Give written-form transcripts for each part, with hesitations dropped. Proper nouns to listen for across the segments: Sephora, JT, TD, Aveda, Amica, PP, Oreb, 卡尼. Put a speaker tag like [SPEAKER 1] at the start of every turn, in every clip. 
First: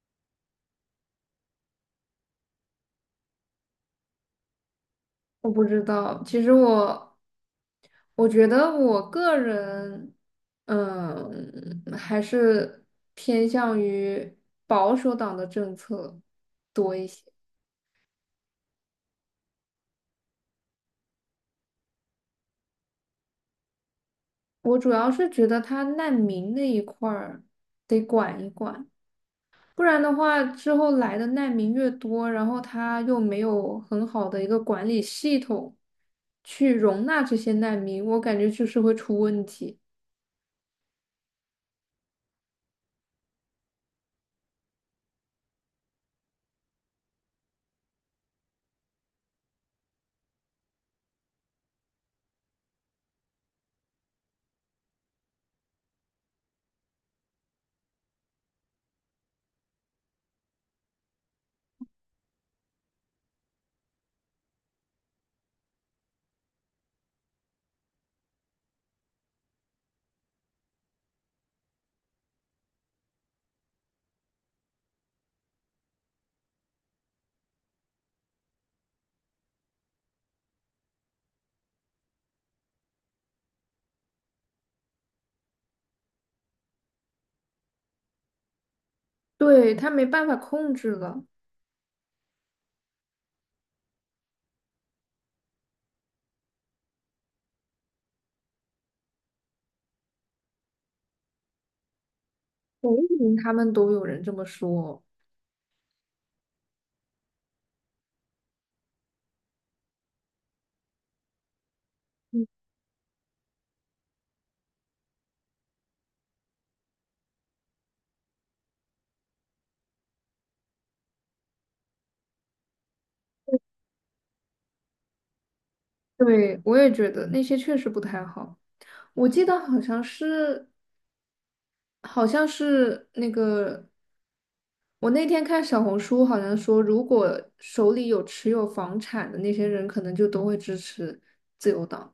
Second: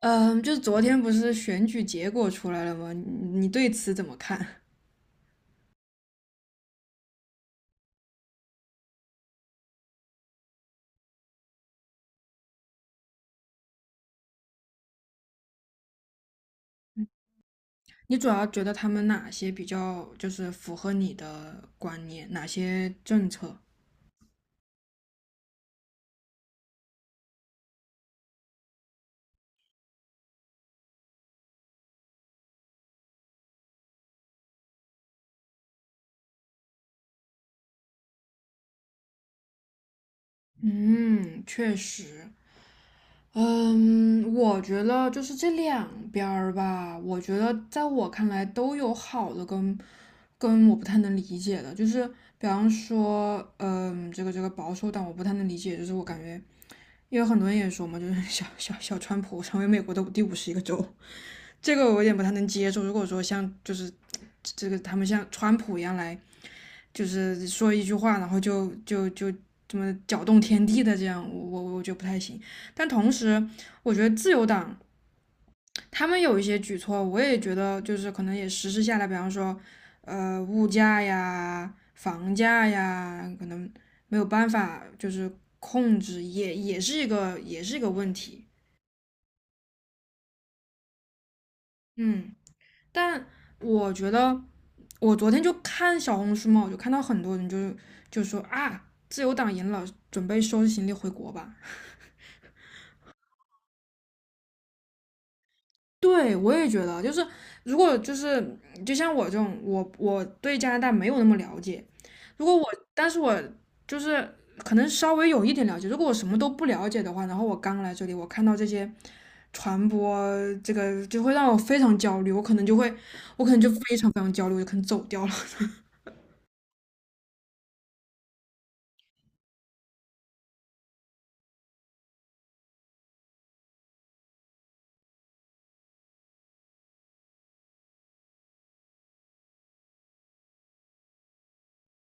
[SPEAKER 1] 嗯，就是昨天不是选举结果出来了吗？你对此怎么看？
[SPEAKER 2] 我不知道，其实我觉得我个人，还是偏向于保守党的政策多一些。
[SPEAKER 1] 你主要觉得他们哪些比较就是符合你的观念，哪些政策？
[SPEAKER 2] 我主要是觉得他难民那一块儿得管一管，不然的话，之后来的难民越多，然后他又没有很好的一个管理系统去容纳这些难民，我感觉就是会出问题。
[SPEAKER 1] 嗯，确实。嗯，我觉得就是这两边儿吧，我觉得在我看来都有好的跟我不太能理解的，就是比方说，这个保守党我不太能理解，就是我感觉，因为很多人也说嘛，就是小川普成为美国的第51个州，这个我有点不太能接受。如果说像就是这个他们像川普一样来，就是说一句话，然后就这么搅动天地的这样，我觉得不太行。但同时，我觉得自由党他们有一些举措，我也觉得就是可能也实施下来，比方说物价呀、房价呀，可能没有办法就是控制，也是一个问题。
[SPEAKER 2] 对，他没办法控制了，
[SPEAKER 1] 嗯，但我觉得。我昨天就看小红书嘛，我就看到很多人就说啊，自由党赢了，准备收拾行李回国吧。
[SPEAKER 2] 嗯他们都有人这么说。
[SPEAKER 1] 对，我也觉得，就是如果就是就像我这种，我对加拿大没有那么了解，如果我，但是我就是可能稍微有一点了解，如果我什么都不了解的话，然后我刚来这里，我看到这些传播，这个就会让我非常焦虑，我可能就非常非常焦虑，我就可能走掉了。
[SPEAKER 2] 对，我也觉得那些确实不太好。我记得好像是，好像是那个，我那天看小红书，好像说，如果手里有持有房产的那些人，可能就都会支持自由党。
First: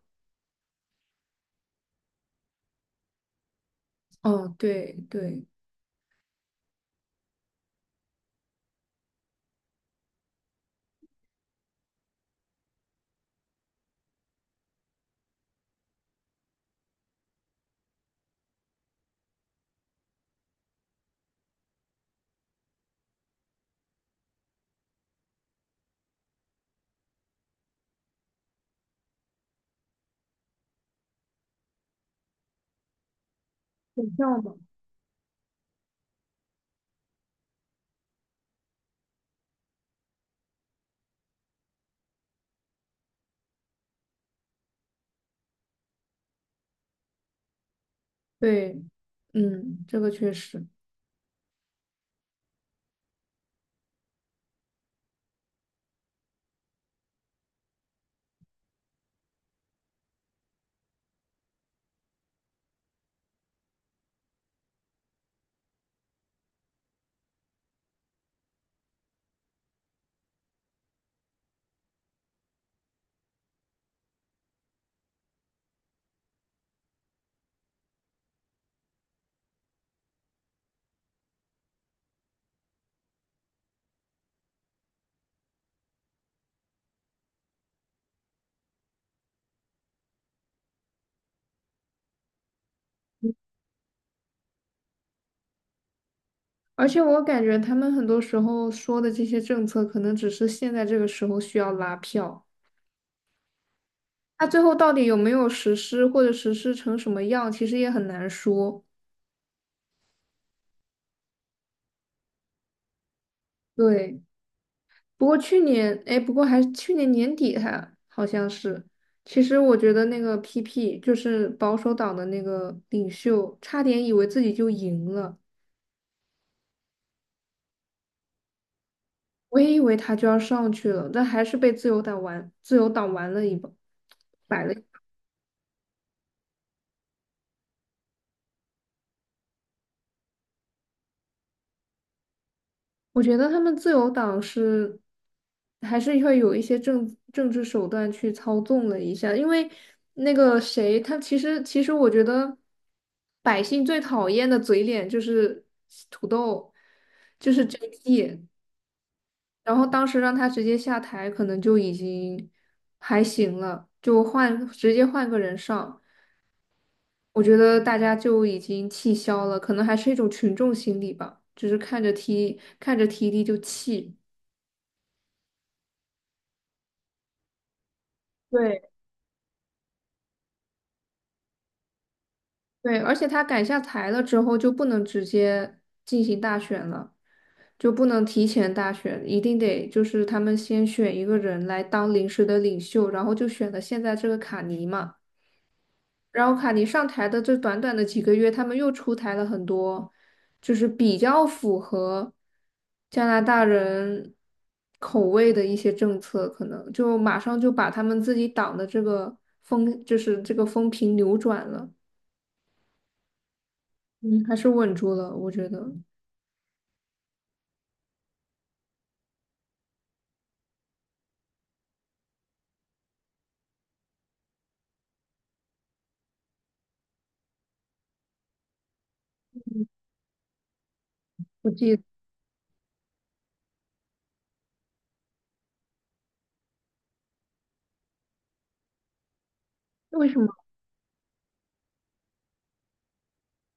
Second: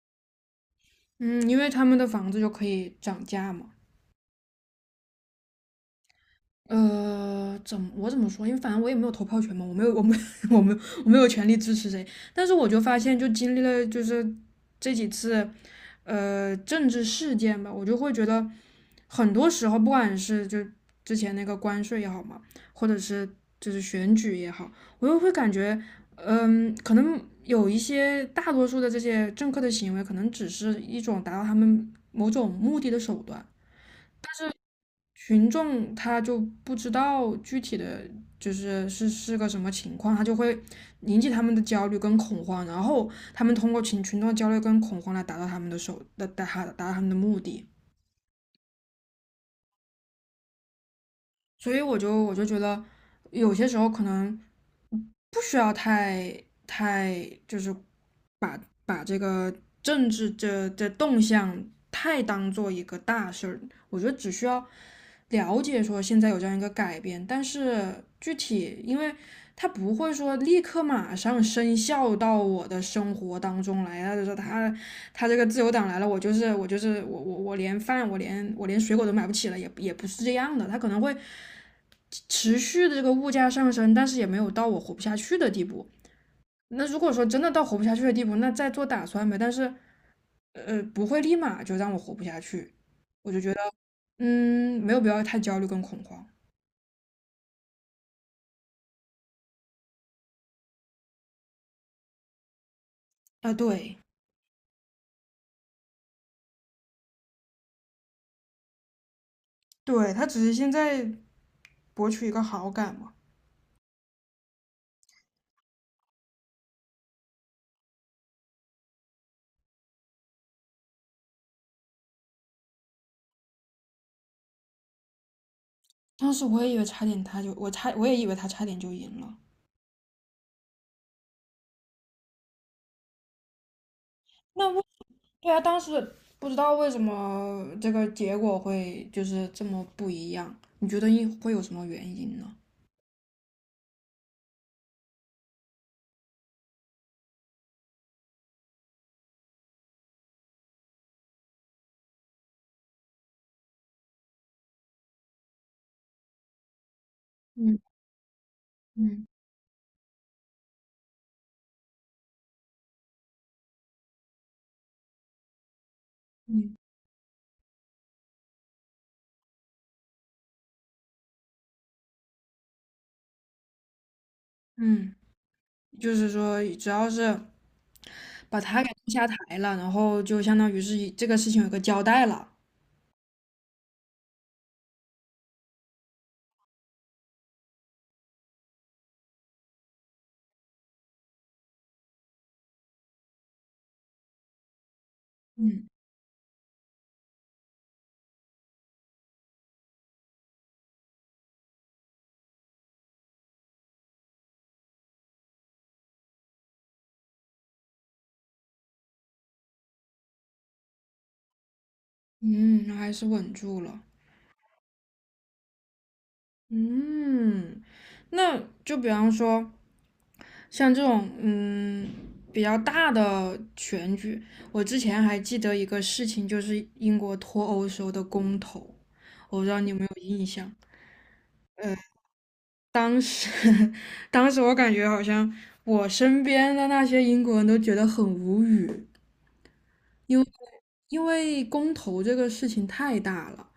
[SPEAKER 1] 嗯，因为他们的房子就可以涨价嘛。
[SPEAKER 2] 哦，对对，
[SPEAKER 1] 怎么说？因为反正我也没有投票权嘛，我没有，我没，我没，我没有权利支持谁。但是我就发现，就经历了就是这几次政治事件吧，我就会觉得很多时候，不管是就之前那个关税也好嘛，或者是就是选举也好，我又会感觉，可能有一些大多数的这些政客的行为，可能只是一种达到他们某种目的的手段。
[SPEAKER 2] 股票嘛，
[SPEAKER 1] 群众他就不知道具体的就是是个什么情况，他就会引起他们的焦虑跟恐慌，然后他们通过群众的焦虑跟恐慌来达到他们的手达达达到他们的目的。
[SPEAKER 2] 对，这个确实。
[SPEAKER 1] 所以我就觉得有些时候可能不需要太就是把这个政治动向太当做一个大事儿。我觉得只需要了解说现在有这样一个改变，但是具体因为他不会说立刻马上生效到我的生活当中来啊，就是他这个自由党来了，我就是我就是我我我连饭我连我连水果都买不起了，也不是这样的，他可能会持续的这个物价上升，但是也没有到我活不下去的地步。那如果说真的到活不下去的地步，那再做打算呗。但是不会立马就让我活不下去，我就觉得，没有必要太焦虑跟恐慌
[SPEAKER 2] 而且我感觉他们很多时候说的这些政策，可能只是现在这个时候需要拉票，
[SPEAKER 1] 啊。对，
[SPEAKER 2] 那最后到底有没有实施，或者实施成什么样，其实也很难说。
[SPEAKER 1] 对，他只是现在博取一个好感嘛。
[SPEAKER 2] 对。不过去年，哎，不过还去年年底还好像是。其实我觉得那个 PP 就是保守党的那个领袖，差点以为自己就赢了，
[SPEAKER 1] 当时我也以为他差点就赢了。
[SPEAKER 2] 我也以为他就要上去了，但还是被自由党玩，自由党玩了一把，摆
[SPEAKER 1] 那
[SPEAKER 2] 了。
[SPEAKER 1] 为对啊。当时不知道为什么这个结果会就是这么不一样，你觉得会有什么原因呢？
[SPEAKER 2] 我觉得他们自由党是还是会有一些政治手段去操纵了一下，因为那个谁，他其实我觉得百姓最讨厌的嘴脸就是土豆，就是
[SPEAKER 1] 嗯
[SPEAKER 2] JT，
[SPEAKER 1] 嗯
[SPEAKER 2] 然后当时让他直接下台，可能就已经还行了，就换直接换个人上，
[SPEAKER 1] 嗯
[SPEAKER 2] 我觉得大家就已经气消了，可能还是一种群众心理吧，就是看着 TD 就气。
[SPEAKER 1] 嗯。就是说只要是把他给
[SPEAKER 2] 对，
[SPEAKER 1] 弄下台了，然后就相当于是这个事情有个交代了。
[SPEAKER 2] 对，而且他改下台了之后，就不能直接进行大选了，就不能提前大选，一定得就是他们先选一个人来当临时的领袖，然后就选了现在这个卡尼嘛。
[SPEAKER 1] 嗯。
[SPEAKER 2] 然后卡尼上台的这短短的几个月，他们又出台了很多，就是比较符合加拿大人口味的一些政策，可能就马上就把他们自己党的这个风，就是这个风评扭转了。
[SPEAKER 1] 嗯，还是稳住了。
[SPEAKER 2] 嗯，还是稳住了，我觉得。
[SPEAKER 1] 嗯。那就比方说像这种比较大的选举，我之前还记得一个事情，就是英国脱欧时候的公投，我不知道你有没有印象。
[SPEAKER 2] 我记
[SPEAKER 1] 呃，
[SPEAKER 2] 得
[SPEAKER 1] 当时 当时我感觉好像我身边的那些英国人都觉得很无语，
[SPEAKER 2] 为什
[SPEAKER 1] 因
[SPEAKER 2] 么？
[SPEAKER 1] 为因为公投这个事情太大了。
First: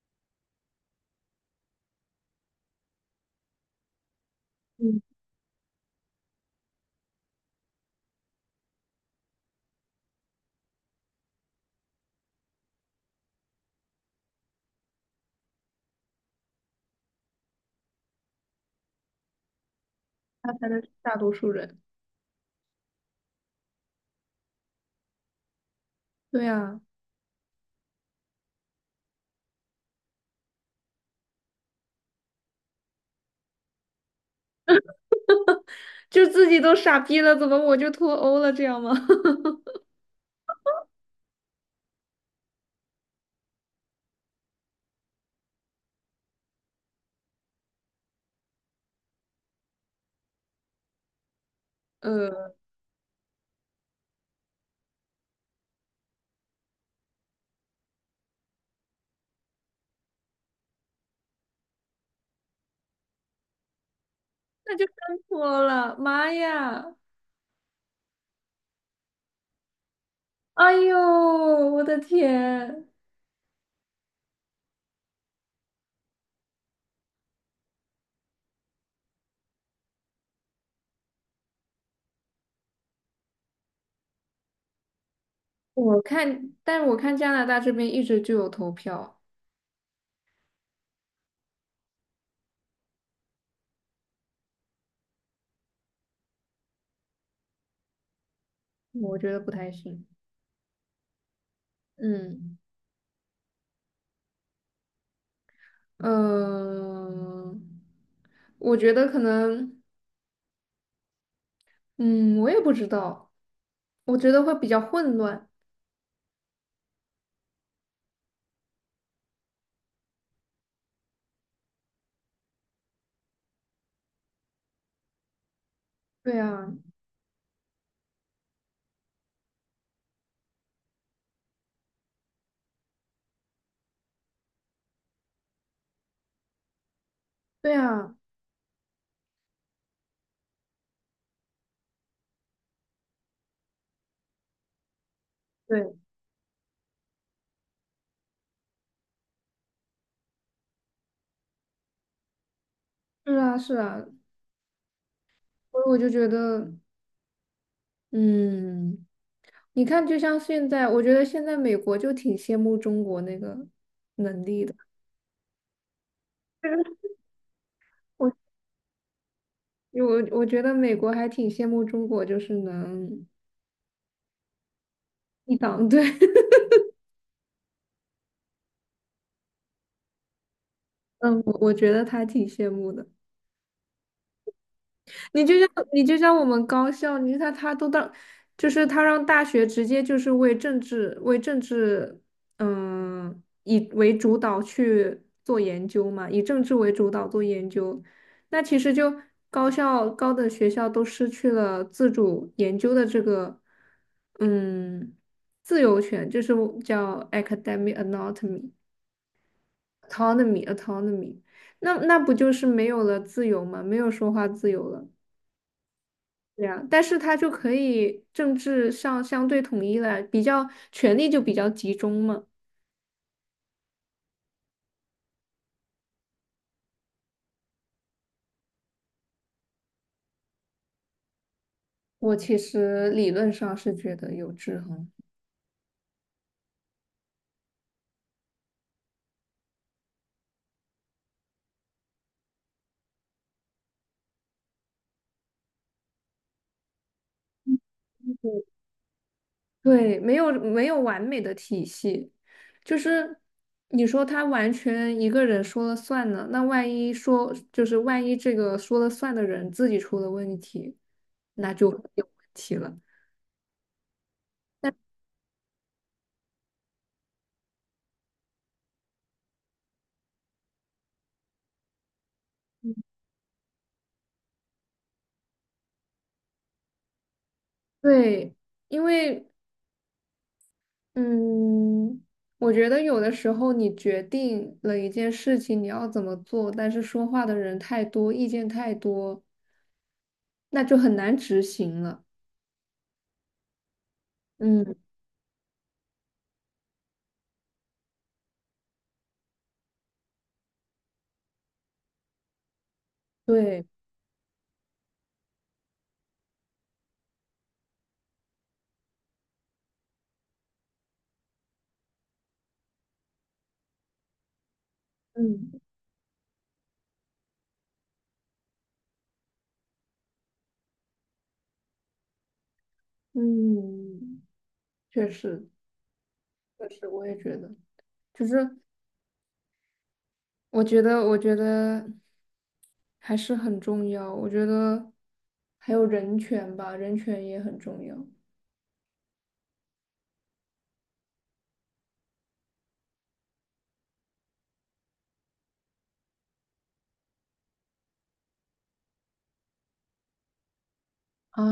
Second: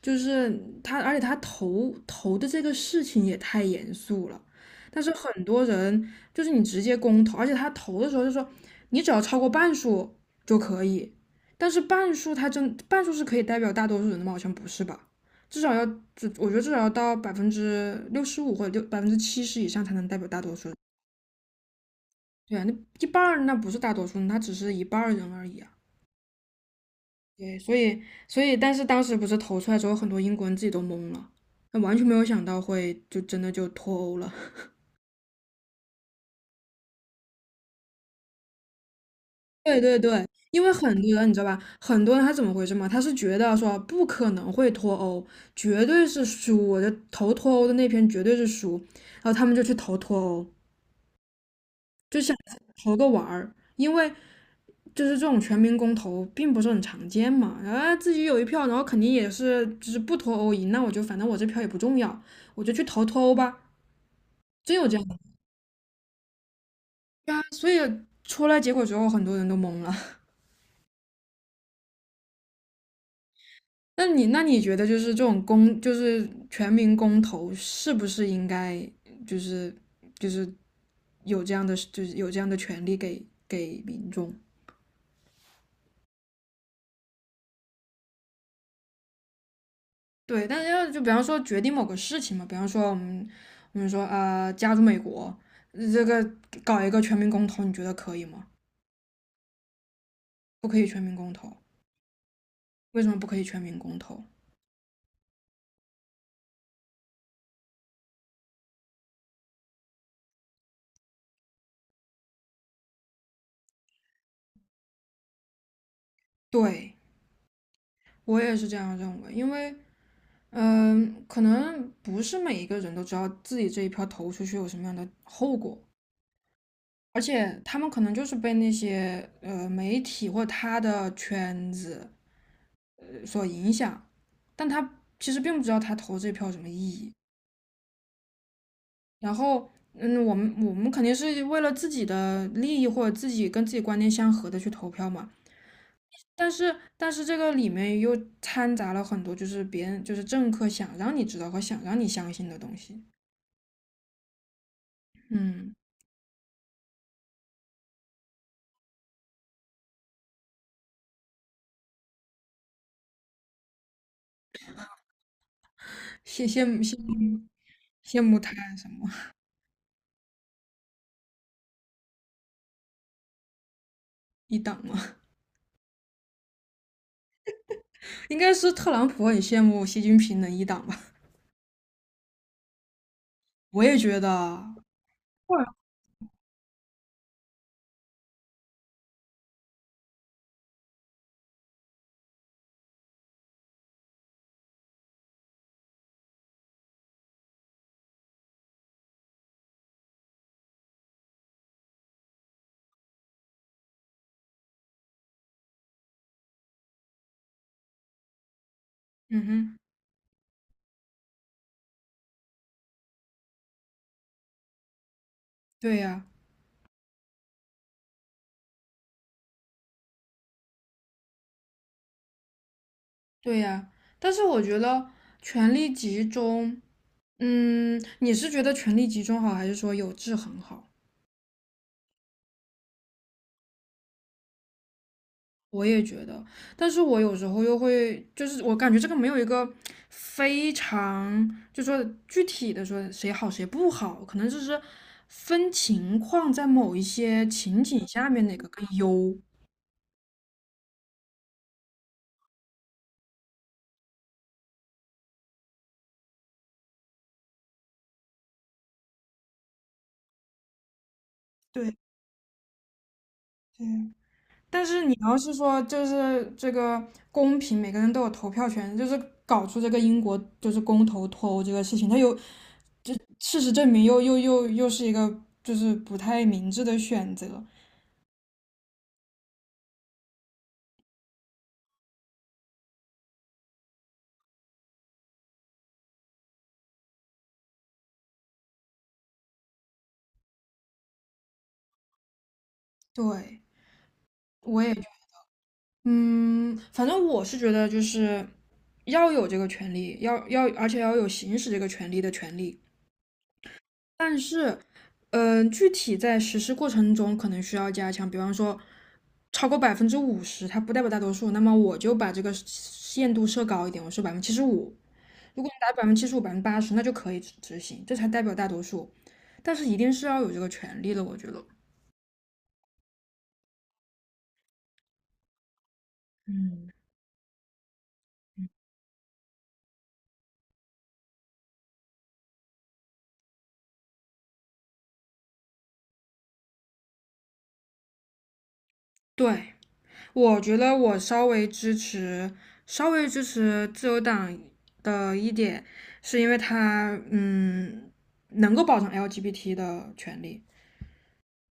[SPEAKER 1] 就是他，而且他投的这个事情也太严肃了。
[SPEAKER 2] 嗯，
[SPEAKER 1] 但是很多人就是你直接公投，而且他投的时候就说你只要超过半数就可以，但是半数他真半数是可以代表大多数人的吗？好像不是吧？至少要，至我觉得至少要到65%或者百分之七十以上才能代表大
[SPEAKER 2] 他
[SPEAKER 1] 多数
[SPEAKER 2] 才
[SPEAKER 1] 人。
[SPEAKER 2] 能是大多数人。
[SPEAKER 1] 对啊，那一半儿那不是大多数人，他只是一半儿人而已啊。
[SPEAKER 2] 对啊，
[SPEAKER 1] 对，所以，但是当时不是投出来之后，很多英国人自己都懵了，那完全没有想到会就真的就脱欧了。
[SPEAKER 2] 就自己都傻逼了，怎么我就脱欧了？这样吗？
[SPEAKER 1] 对对对。因为很多人你知道吧，很多人他怎么回事嘛？他是觉得说不可能会脱欧，绝对是输，我就投脱欧的那篇绝对是输，然后他们就去投脱欧，就想
[SPEAKER 2] 呃，
[SPEAKER 1] 投个玩儿，因为就是这种全民公投并不是很常见嘛，然后自己有一票，然后肯定也是就是不脱欧赢，那我就反正我这票也不重要，我就去投脱欧吧。
[SPEAKER 2] 那
[SPEAKER 1] 真
[SPEAKER 2] 就
[SPEAKER 1] 有
[SPEAKER 2] 真
[SPEAKER 1] 这样的。
[SPEAKER 2] 脱了，妈呀！
[SPEAKER 1] 对啊，出来结果之后，很多人都懵了。
[SPEAKER 2] 哎呦，我的天！
[SPEAKER 1] 那你觉得就是这种公，就是全民公投，是不是应该就是就是有这样的权利给民众？
[SPEAKER 2] 但我看加拿大这边一直就有投票，
[SPEAKER 1] 对，但是要就比方说决定某个事情嘛，比方说我们说啊、加入美国，这个搞一个全民公投，你觉得可以吗？
[SPEAKER 2] 我觉得不太行。
[SPEAKER 1] 不可以全民公投，
[SPEAKER 2] 嗯，
[SPEAKER 1] 为什么不可以全民公投？
[SPEAKER 2] 呃，我觉得可能，嗯，我也不知道，我觉得会比较混乱。
[SPEAKER 1] 对，我也是这样认为，因为可能不是每一个人都知道自己这一票投出去有什么样的后果，
[SPEAKER 2] 对啊，
[SPEAKER 1] 而且他们可能就是被那些媒体或他的圈子所影响，但他其实并不知道他投这票有什么意义。
[SPEAKER 2] 对啊。
[SPEAKER 1] 然后，我们肯定是为了自己的利益或者自己跟自己观念相合的去投票嘛。
[SPEAKER 2] 对，
[SPEAKER 1] 但是，这个里面又掺杂了很多就是别人就是政客想让你知道和想让你相信的东西。
[SPEAKER 2] 是啊，是啊，
[SPEAKER 1] 嗯。
[SPEAKER 2] 所以我就觉得，嗯，你看，就像现在，我觉得现在美国就挺羡慕中国那个能力的。
[SPEAKER 1] 羡羡慕羡 慕羡
[SPEAKER 2] 我
[SPEAKER 1] 慕他什么
[SPEAKER 2] 我觉得美国还挺羡慕中国，就是能
[SPEAKER 1] 一党吗？
[SPEAKER 2] 一党对，
[SPEAKER 1] 应该是特朗普很羡慕习近平能一党吧？
[SPEAKER 2] 嗯，我觉得他挺羡慕的。
[SPEAKER 1] 我也觉得，
[SPEAKER 2] 你
[SPEAKER 1] 或
[SPEAKER 2] 就
[SPEAKER 1] 者
[SPEAKER 2] 像你就像我们高校，你看他都到，就是他让大学直接就是为政治，以为主导去做研究嘛，以政治为主导做研究，那其实就高等学校都失去了自主研究的这个，嗯，自由权，就是叫 academic autonomy
[SPEAKER 1] 嗯哼，
[SPEAKER 2] autonomy autonomy，那不就是没有了自由吗？没有说话自由了。
[SPEAKER 1] 对呀，
[SPEAKER 2] 对呀，但是他就可以政治上相对统一了，比较权力就比较集中嘛。
[SPEAKER 1] 对呀。但是我觉得权力集中，你是觉得权力集中好，还是说有制衡好？
[SPEAKER 2] 我其实理论上是觉得有制衡。
[SPEAKER 1] 我也觉得，但是我有时候又会，就是我感觉这个没有一个非常，就说具体的说谁好谁不好，可能就是分情况，在某一些情景下面哪个更优。
[SPEAKER 2] 对，没有完美的体系，就是你说他完全一个人说了算呢，那万一这个说了算的人自己出了问题，那就
[SPEAKER 1] 对
[SPEAKER 2] 有问题了。
[SPEAKER 1] 对，但是你要是说就是这个公平，每个人都有投票权，就是搞出这个英国就是公投脱欧这个事情，它有这事实证明又是一个就是不太明智的选择。
[SPEAKER 2] 对，因为嗯，我觉得有的时候你决定了一件事情你要怎么做，但是说话的人太多，意见太多，那就很难执行了。
[SPEAKER 1] 对，我
[SPEAKER 2] 嗯，
[SPEAKER 1] 也。嗯，反正我是觉得就是要有这个权利，要，而且要有行使这个权利的权利。
[SPEAKER 2] 对，
[SPEAKER 1] 但是，具体在实施过程中可能需要加强，比方说超过50%，它不代表大多数，那么我就把这个限度设高一点，我设百分之七十五。如果你
[SPEAKER 2] 嗯
[SPEAKER 1] 达百分之七十五、80%，那就可以执行，这才代表大多数。但是一定是要有这个权利的，我觉得。
[SPEAKER 2] 嗯，确实，确实，我也觉得，就是我觉得还是很重要。我觉得还有人权吧，人权也很重要。
[SPEAKER 1] 对，我觉得我稍微支持，稍微支持自由党的一点，是因为他能够保障 LGBT 的权利，
[SPEAKER 2] 啊，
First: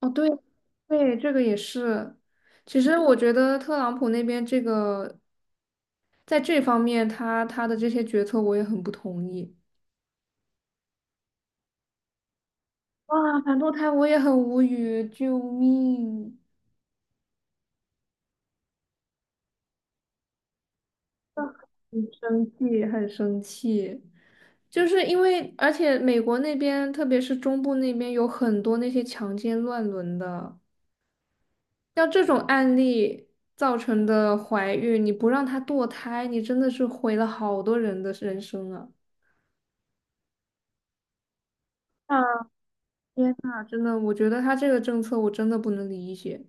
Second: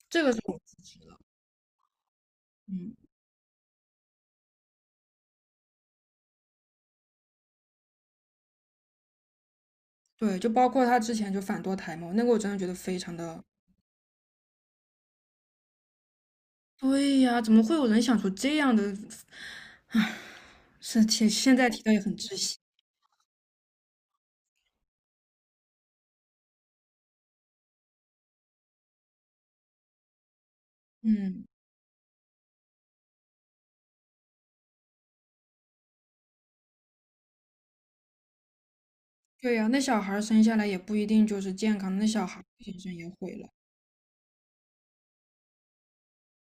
[SPEAKER 2] 哦，
[SPEAKER 1] 这
[SPEAKER 2] 对
[SPEAKER 1] 个是我支持
[SPEAKER 2] 对，
[SPEAKER 1] 的。
[SPEAKER 2] 这个也是。其
[SPEAKER 1] 嗯，
[SPEAKER 2] 实我觉得特朗普那边这个在这方面他，他的这些决策我也很不同意。
[SPEAKER 1] 对，就包括他之前就反堕胎嘛，那个我真的觉得非常
[SPEAKER 2] 哇，
[SPEAKER 1] 的，
[SPEAKER 2] 反堕胎我也很无语，救命！
[SPEAKER 1] 对呀，怎么会有人想出这样的？唉，是现在提到
[SPEAKER 2] 很
[SPEAKER 1] 也很窒
[SPEAKER 2] 生
[SPEAKER 1] 息。
[SPEAKER 2] 气，很生气。就是因为，而且美国那边，特别是中部那边，有很多那些强奸乱伦的，
[SPEAKER 1] 嗯，
[SPEAKER 2] 像这种案例造成的怀孕，你不让她堕胎，你真的是毁了好多人的人生啊！
[SPEAKER 1] 对呀，那小孩儿生下来也不一定就是健康的那小孩儿精神也毁
[SPEAKER 2] 天
[SPEAKER 1] 了。
[SPEAKER 2] 呐，真的，我觉得他这个政策我真的不能理解。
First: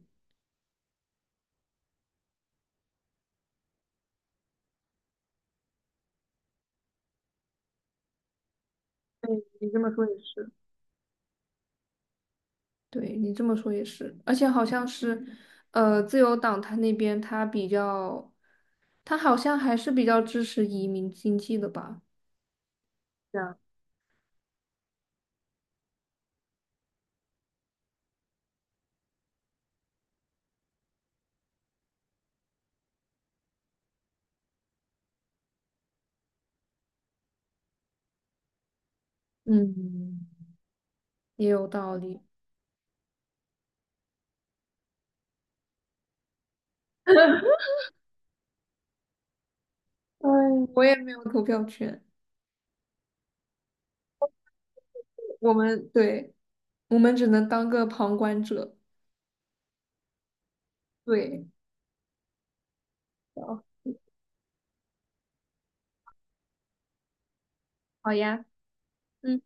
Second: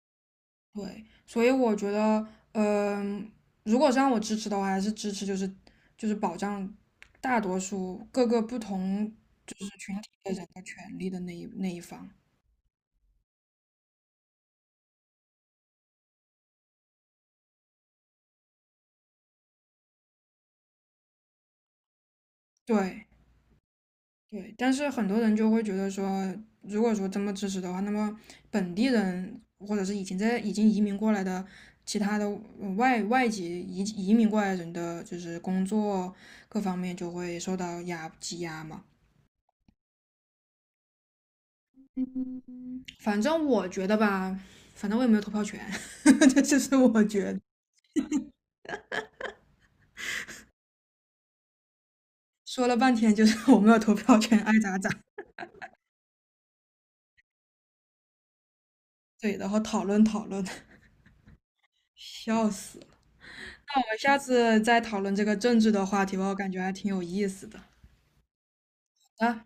[SPEAKER 1] 对，所以我觉得，嗯、如果是让我支持的话，还是支持就是保障大多数各个不同
[SPEAKER 2] 对，你这么说也
[SPEAKER 1] 的人
[SPEAKER 2] 是。
[SPEAKER 1] 的权利的那一方。
[SPEAKER 2] 对，你这么说也是，而且好像是，自由党他那边他比较，他好像还是比较支持移民经济的吧？
[SPEAKER 1] 对
[SPEAKER 2] 这样，
[SPEAKER 1] 对，但是很多人就会觉得说，如果说这么支持的话，那么本地人或者是已经移民过来的其他的外籍移民过来人的，就是工作各方面就会受到挤压嘛。
[SPEAKER 2] 嗯，也有道理。
[SPEAKER 1] 反正我觉得吧，反正我也没有投票权，这就是我觉得。
[SPEAKER 2] 哎，我也没有投票权，
[SPEAKER 1] 说了半天就是我没有投票权，爱咋咋。
[SPEAKER 2] 我们对，我们只能当个旁观者。
[SPEAKER 1] 对，然后讨论讨论，
[SPEAKER 2] 对，
[SPEAKER 1] 笑死！我
[SPEAKER 2] 好，
[SPEAKER 1] 们下次再讨论这个政治的话题吧，我感觉还挺有意思的。
[SPEAKER 2] 好呀。
[SPEAKER 1] 好
[SPEAKER 2] 嗯。
[SPEAKER 1] 的，